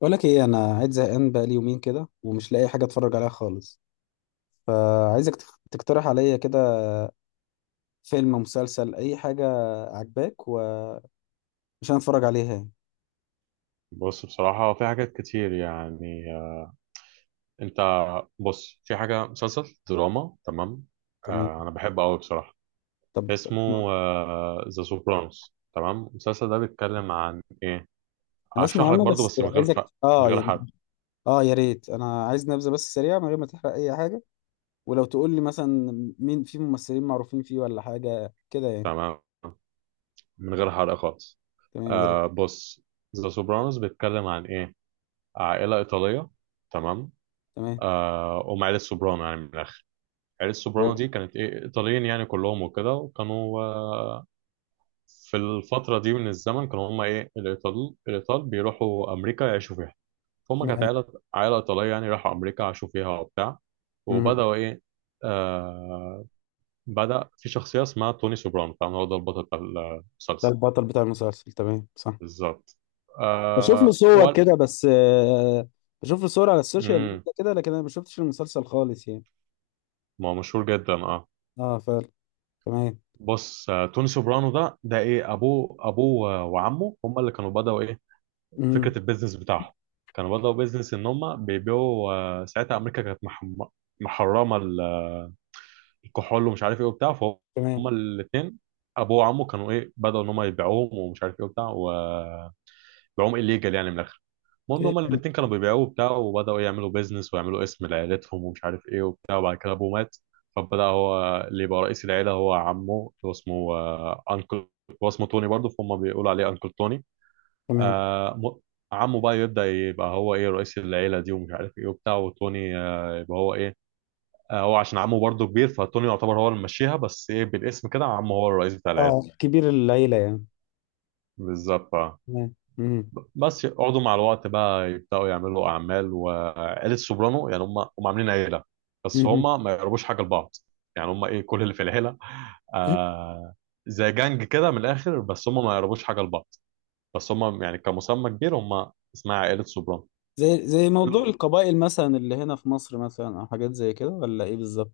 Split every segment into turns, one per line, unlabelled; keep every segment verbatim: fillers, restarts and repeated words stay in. بقول لك ايه؟ انا قاعد زهقان بقالي يومين كده، ومش لاقي حاجه اتفرج عليها خالص. فعايزك تخ- تقترح عليا كده، فيلم، مسلسل، اي حاجه عجباك وعشان اتفرج عليها يعني.
بص، بصراحة في حاجات كتير يعني آه، انت، بص، في حاجة مسلسل دراما. تمام.
تمام.
آه انا بحبه قوي بصراحة.
طب
اسمه ذا سوبرانوس. تمام، المسلسل ده بيتكلم عن ايه؟
انا اسمع
هشرح لك
عنه
برضو،
بس
بس من غير ف...
عايزك
من
اه
غير
يعني.
حرق.
اه، يا ريت، انا عايز نبذه بس سريعه من غير ما تحرق اي حاجه. ولو تقول لي مثلا مين في ممثلين معروفين فيه ولا حاجه كده يعني.
تمام، من غير حرق خالص.
تمام، يا ريت.
آه بص، ذا سوبرانوس بيتكلم عن ايه؟ عائلة إيطالية. تمام.
تمام.
آه هم عائلة سوبرانو يعني من الآخر. عائلة
تمام.
سوبرانو دي كانت ايه، إيطاليين يعني كلهم وكده. وكانوا آه، في الفترة دي من الزمن، كانوا هما إيه، الإيطال الإيطال بيروحوا أمريكا يعيشوا فيها. فهم كانت عائلة عائلة إيطالية يعني، راحوا أمريكا عاشوا فيها وبتاع.
مم.
وبدأوا إيه، آه بدأ في شخصية اسمها توني سوبرانو، طبعا هو ده البطل بتاع
ده
المسلسل.
البطل بتاع المسلسل، تمام، صح.
بالظبط.
بشوف له
آه
صور
وال...
كده بس آه، بشوف له صور على السوشيال
مم.
ميديا كده، لكن انا ما شفتش المسلسل خالص يعني.
ما هو مشهور جدا اه.
اه فعلا. تمام.
بص، آه، توني سوبرانو ده ده ايه، ابوه ابوه وعمه هم اللي كانوا بدأوا ايه
امم.
فكره البيزنس بتاعهم. كانوا بدأوا بيزنس ان هم بيبيعوا آه، ساعتها امريكا كانت محم- محرمه ال- الكحول ومش عارف ايه وبتاع. فهم
تمام.
الاثنين، ابوه وعمه، كانوا ايه، بدأوا ان هم يبيعوهم ومش عارف ايه وبتاع، وبيعوهم الليجال يعني من الاخر. المهم هما
إيه،
الاثنين كانوا بيبيعوه وبتاع، وبدأوا يعملوا بيزنس ويعملوا اسم لعيلتهم ومش عارف ايه وبتاع. وبعد كده ابوه مات، فبدأ هو اللي يبقى رئيس العيلة. هو عمه اللي هو اسمه آه، انكل، هو اسمه توني برضه، فهم بيقولوا عليه انكل توني.
تمام.
آه م- عمه بقى يبدأ يبقى هو ايه رئيس العيلة دي ومش عارف ايه وبتاع، وتوني آه يبقى هو ايه. آه هو عشان عمه برضه كبير، فتوني يعتبر هو اللي ماشيها، بس ايه، بالاسم كده عمه هو الرئيس بتاع العيلة.
اه، كبير العيلة يعني.
بالظبط آه.
تمام. امم.
بس يقعدوا مع الوقت بقى يبدأوا يعملوا أعمال. وعيلة سوبرانو يعني هم هم عاملين عيلة، بس
أمم.
هم ما يقربوش حاجة لبعض. يعني هم ايه كل اللي في العيلة، آه زي جانج كده من الآخر، بس هم ما يقربوش حاجة لبعض. بس هم يعني كمسمى كبير، هم اسمها عائلة سوبرانو.
زي زي موضوع
كل.
القبائل مثلا اللي هنا في مصر مثلا، او حاجات زي كده، ولا ايه بالظبط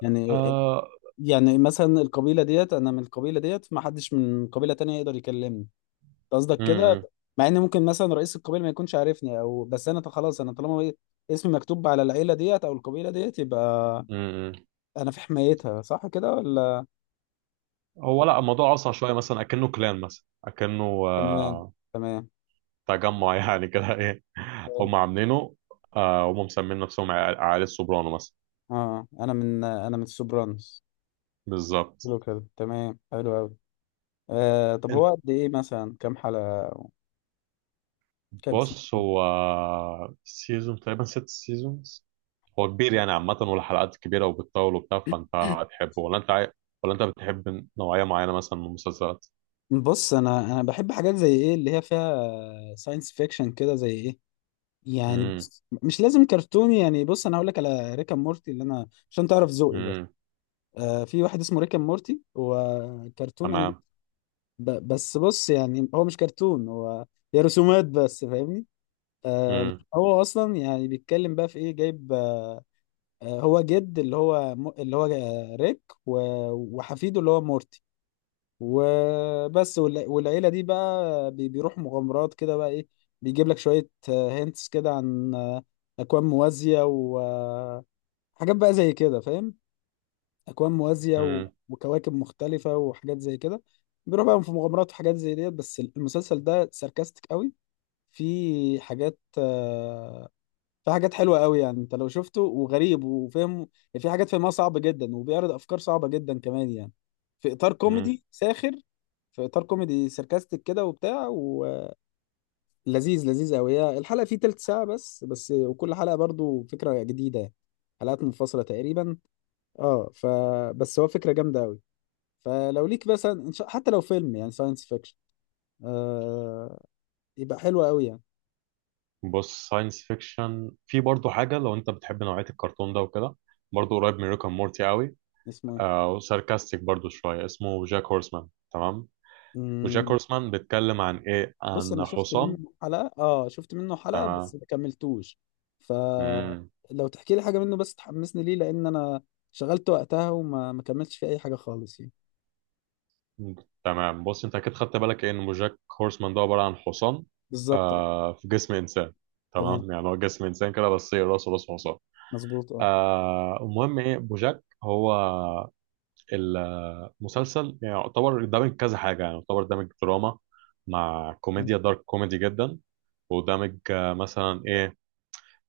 يعني؟
آه
يعني مثلا القبيلة ديت، انا من القبيلة ديت، ما حدش من قبيلة تانية يقدر يكلمني، قصدك كده؟
امم.
مع ان ممكن مثلا رئيس القبيله ما يكونش عارفني، او بس انا خلاص، انا طالما بقيت اسمي مكتوب على العيله ديت او القبيله ديت، يبقى
امم.
انا في حمايتها، صح كده ولا؟
هو لا، الموضوع اصعب شويه، مثلا اكنه كلان، مثلا اكنه
تمام.
آه،
تمام.
تجمع يعني كده ايه. هم عاملينه آه، هم مسمين نفسهم عيال عيال السوبرانو مثلا.
اه، انا من انا من السوبرانوس.
بالظبط.
حلو كده، تمام، حلو قوي. آه طب
انت،
هو قد ايه مثلا؟ كام حلقه؟ كام سي.
بص، هو سيزون تقريبا ست سيزونز. هو كبير يعني عامه، والحلقات كبيره وبتطول وبتاع. فانت هتحبه، ولا انت عاي... ولا انت بتحب نوعيه معينه مثلا من المسلسلات؟
بص انا انا بحب حاجات زي ايه اللي هي فيها ساينس فيكشن كده، زي ايه يعني.
امم.
بص مش لازم كرتوني، يعني بص انا هقول لك على ريكا مورتي، اللي انا عشان تعرف ذوقي بقى.
امم.
آه، في واحد اسمه ريكا مورتي، هو كرتون أنيم...
تمام.
ب... بس بص، يعني هو مش كرتون، هو هي رسومات بس، فاهمني؟ آه،
امم.
هو اصلا يعني بيتكلم بقى في ايه، جايب آه، آه، هو جد، اللي هو م... اللي هو آه، ريك و... وحفيده اللي هو مورتي وبس. والع... والعيله دي بقى بي... بيروحوا مغامرات كده بقى ايه. بيجيب لك شويه هنتس كده عن آه، اكوان موازيه وحاجات بقى زي كده، فاهم؟ اكوان موازيه و-
امم.
وكواكب مختلفه وحاجات زي كده. بيروح بقى في مغامرات وحاجات زي ديت، بس المسلسل ده ساركاستيك قوي. في حاجات آه، في حاجات حلوه قوي، يعني انت لو شفته وغريب وفهم يعني، في حاجات فهمها صعبه جدا، وبيعرض افكار صعبه جدا كمان يعني، في اطار
امم.
كوميدي ساخر، في اطار كوميدي ساركاستيك كده وبتاع ولذيذ. لذيذ قوي. هي الحلقه فيه تلت ساعه بس بس، وكل حلقه برضو فكره جديده يعني. حلقات منفصله تقريبا. اه، فبس هو فكره جامده قوي. فلو ليك مثلا إن شاء، حتى لو فيلم يعني ساينس فيكشن، آه، يبقى حلو قوي يعني.
بص، ساينس فيكشن في برضه حاجة. لو انت بتحب نوعية الكرتون ده وكده، برضه قريب من ريكا مورتي قوي.
اسمه ايه؟
آه وساركاستيك برضه شوية. اسمه جاك هورسمان. تمام. وجاك
مم.
هورسمان بيتكلم عن ايه؟
بص
عن
انا شفت
حصان.
منه حلقة اه شفت منه حلقة، بس
تمام.
ما كملتوش.
مم.
فلو تحكي لي حاجة منه بس تحمسني ليه، لان انا شغلت وقتها، وما ما كملتش فيه اي حاجة خالص يعني.
تمام، بص، انت اكيد خدت بالك ايه ان جاك هورسمان ده عبارة عن حصان
بالظبط.
آه في جسم انسان.
تمام.
تمام، يعني هو جسم انسان كده بس هي راسه راس حصان.
مظبوط. اه.
آه المهم ايه، بوجاك هو مسلسل يعني يعتبر دامج كذا حاجة، يعني يعتبر دامج دراما مع كوميديا، دارك كوميدي جدا، ودامج آه، مثلا ايه،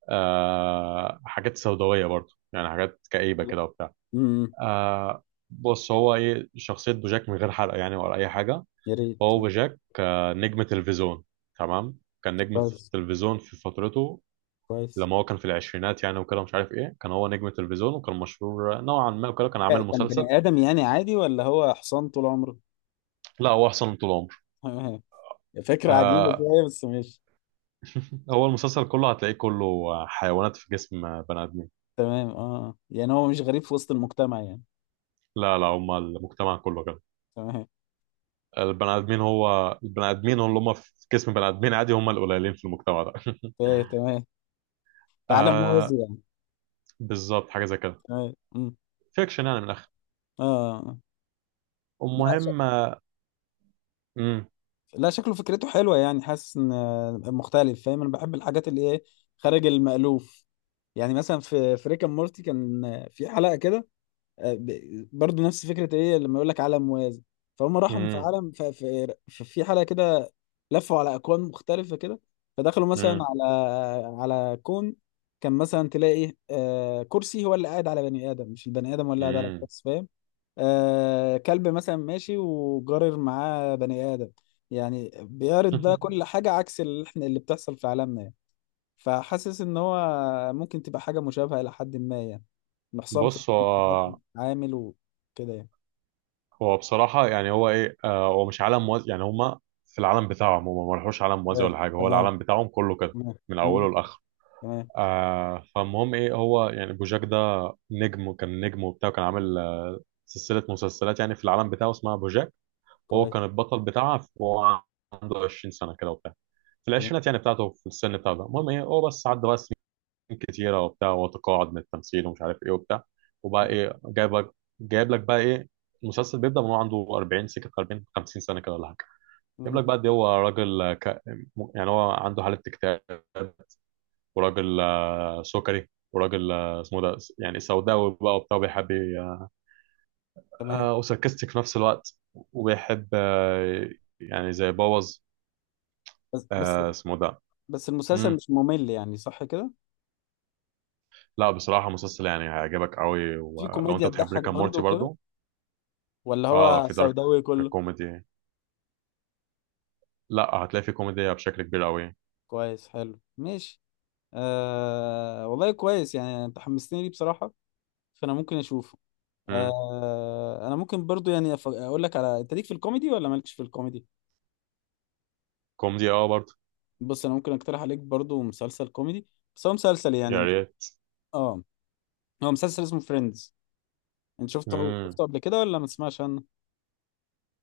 آه حاجات سوداوية برضو، يعني حاجات كئيبة كده وبتاع.
امم،
آه بص، هو ايه شخصية بوجاك، من غير حرق يعني ولا أي حاجة.
يا ريت.
هو بوجاك آه نجم تلفزيون. تمام، كان نجم
كويس.
تلفزيون في فترته،
كويس.
لما هو كان في العشرينات يعني وكده، مش عارف ايه، كان هو نجم تلفزيون وكان مشهور نوعا ما وكده، كان عامل
كان
مسلسل.
بني ادم يعني عادي، ولا هو حصان طول عمره؟
لا، هو احسن طول عمره.
فكرة عجيبة
آه
شوية، بس ماشي.
هو المسلسل كله هتلاقيه كله حيوانات في جسم بني ادمين.
تمام، اه، يعني هو مش غريب في وسط المجتمع يعني.
لا، لا، هما المجتمع كله كده.
تمام.
البني ادمين، هو البني ادمين اللي هم في جسم بني ادمين عادي، هم القليلين في المجتمع ده.
ايه، تمام. تعالى موازي
آه
يعني.
بالظبط، حاجه زي كده.
تمام. أمم.
فيكشن يعني من الاخر.
اه. آه. لا ش...
المهم. امم.
لا، شكله فكرته حلوه يعني، حاسس ان آه، مختلف، فاهم؟ انا بحب الحاجات اللي ايه، خارج المألوف. يعني مثلا في في ريكا مورتي كان آه، في حلقه كده، آه، ب- برضو نفس فكرة ايه، لما يقول لك عالم موازي، فهم راحوا في
امم.
عالم ف- في ف- في حلقة كده، لفوا على اكوان مختلفة كده، فدخلوا مثلا
امم.
على على كون، كان مثلا تلاقي إيه، آه، كرسي هو اللي قاعد على بني ادم، مش البني ادم هو اللي قاعد على
امم.
الكرسي، فاهم؟ آه، كلب مثلا ماشي وجارر معاه بني ادم، يعني بيعرض ده كل حاجة عكس اللي احنا، اللي بتحصل في عالمنا. فحاسس ان هو ممكن تبقى حاجه مشابهه الى حد ما يعني، محصن في
بص، هو
عامل وكده يعني.
هو بصراحه يعني هو ايه، آه هو مش عالم موازي يعني هم في العالم بتاعهم، هم ما راحوش عالم موازي ولا حاجه، هو
تمام.
العالم بتاعهم كله كده
تمام. تمام.
من
مم.
اوله لاخره.
تمام.
آه فالمهم ايه، هو يعني بوجاك ده نجم وكان نجم وبتاع وكان عامل آه، سلسلة مسلسلات يعني في العالم بتاعه اسمها بوجاك. وهو
كويس.
كان البطل بتاعها، وهو عنده عشرين سنة كده وبتاع، في
تمام.
العشرينات يعني بتاعته في السن بتاعه ده. المهم ايه، هو بس عدى بقى سنين كتيرة وبتاع، وتقاعد من التمثيل ومش عارف ايه وبتاع، وبقى ايه، جايب لك جايب لك بقى ايه. المسلسل بيبدأ من هو عنده أربعين سكة أربعين خمسين سنة كده ولا حاجة. جايب
مم.
لك بقى دي، هو راجل ك... يعني هو عنده حالة اكتئاب، وراجل سكري، وراجل آه، اسمه ده يعني سوداوي بقى وبتاع، وبيحب ي-
تمام.
آه، وساركستك في نفس الوقت، وبيحب آه، يعني زي بوظ
بس بس،
آه، اسمه ده.
بس المسلسل
مم.
مش ممل يعني، صح كده؟
لا، بصراحة مسلسل يعني هيعجبك قوي
في
ولو انت
كوميديا
بتحب
تضحك
ريكا مورتي
برضه كده،
برضو.
ولا
اه،
هو
في دارك
سوداوي كله؟
كوميدي. لا، هتلاقي في كوميديا بشكل كبير قوي.
كويس، حلو، ماشي. آه والله كويس، يعني انت حمستني ليه بصراحه، فانا ممكن اشوفه.
مم.
آه، انا ممكن برضو يعني أف- اقول لك، على انت ليك في الكوميدي ولا مالكش في الكوميدي.
كوميدي اه برضو.
بص انا ممكن اقترح عليك برضو مسلسل كوميدي، بس هو مسلسل
يا
يعني.
ريت.
اه. هو مسلسل اسمه فريندز. انت شفته،
مم.
شفته قبل كده، ولا ما تسمعش عنه؟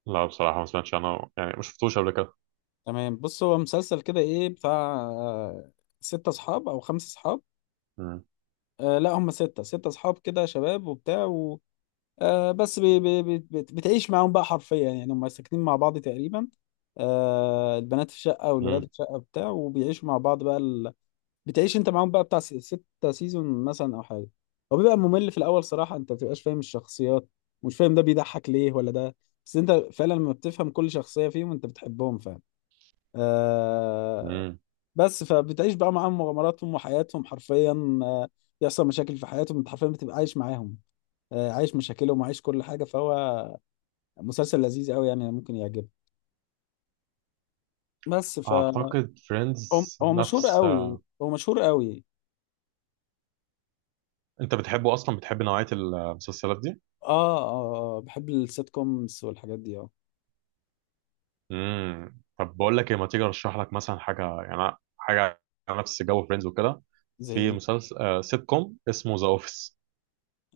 لا، بصراحة ما سمعتش عنه يعني، ما شفتوش قبل كده.
تمام. بص هو مسلسل كده ايه، بتاع آه، ستة اصحاب او خمسة اصحاب.
مم.
آه لا، هم ستة، ستة اصحاب كده، شباب وبتاع و... آه بس بي بي بي بت- بتعيش معاهم بقى حرفيا، يعني هم ساكنين مع بعض تقريبا. آه، البنات في شقة، والولاد
مم.
في شقة بتاع، وبيعيشوا مع بعض بقى. بتعيش انت معاهم بقى بتاع س- ستة سيزون مثلا او حاجه. هو بيبقى ممل في الاول صراحه، انت ما بتبقاش فاهم الشخصيات، مش فاهم ده بيضحك ليه ولا ده. بس انت فعلا لما بتفهم كل شخصيه فيهم، انت بتحبهم فعلا. آه.
مم.
بس فبتعيش بقى معاهم مغامراتهم وحياتهم حرفيا، آه، يحصل مشاكل في حياتهم، انت حرفيا بتبقى عايش معاهم، آه، عايش مشاكلهم وعايش كل حاجه، فهو مسلسل لذيذ قوي يعني، ممكن يعجبك. بس ف
اعتقد
هو
فريندز
هو مشهور
نفس
قوي،
آه،
هو مشهور قوي.
انت بتحبه اصلا؟ بتحب نوعيه المسلسلات دي؟
اه، اه، آه بحب السيت كومز والحاجات دي اه
امم طب بقول لك ايه، ما تيجي ارشح لك مثلا حاجه يعني، حاجه على نفس جو فريندز وكده.
زي
في
ايه.
مسلسل آه سيت كوم اسمه ذا اوفيس.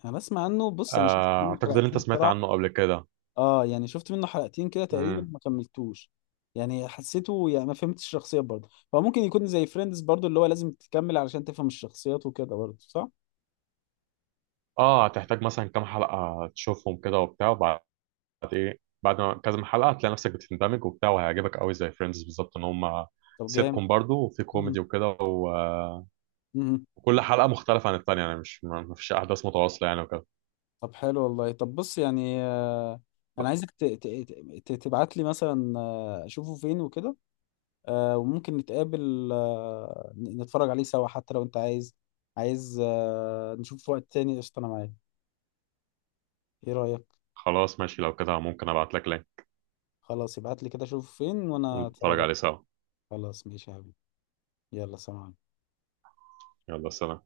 انا بسمع عنه، بص انا شفت
آه
منه
اعتقد ان انت
حلقتين
سمعت
بصراحه.
عنه قبل كده.
اه، يعني شفت منه حلقتين كده تقريبا،
امم
ما كملتوش، يعني حسيته يعني ما فهمتش الشخصيات برضه، فممكن يكون زي فريندز برضه، اللي هو لازم تكمل علشان تفهم الشخصيات وكده برضه، صح؟
اه، هتحتاج مثلا كام حلقه تشوفهم كده وبتاع، وبعد بعد ما كذا حلقه هتلاقي نفسك بتندمج وبتاع، وهيعجبك قوي زي فريندز بالظبط. ان هم
طب
سيت
جامد.
كوم برضه، وفي
مم.
كوميدي وكده و-
مم.
وكل حلقه مختلفه عن الثانيه يعني، مش ما ما فيش احداث متواصله يعني وكده.
طب حلو والله، طب بص يعني، آه، انا عايزك ت- ت- ت- تبعت لي مثلا آه، اشوفه فين وكده، آه، وممكن نتقابل، آه، ن- نتفرج عليه سوا حتى لو انت عايز، عايز آه نشوف في وقت تاني، قشطه انا معاك. ايه رايك؟
خلاص، ماشي، لو كده ممكن ابعت لك لينك
خلاص ابعت لي كده، شوف فين وانا اتفرج
ونتفرج
عليه.
عليه سوا.
خلاص ماشي يا حبيبي، يلا سلام عليكم.
يلا سلام.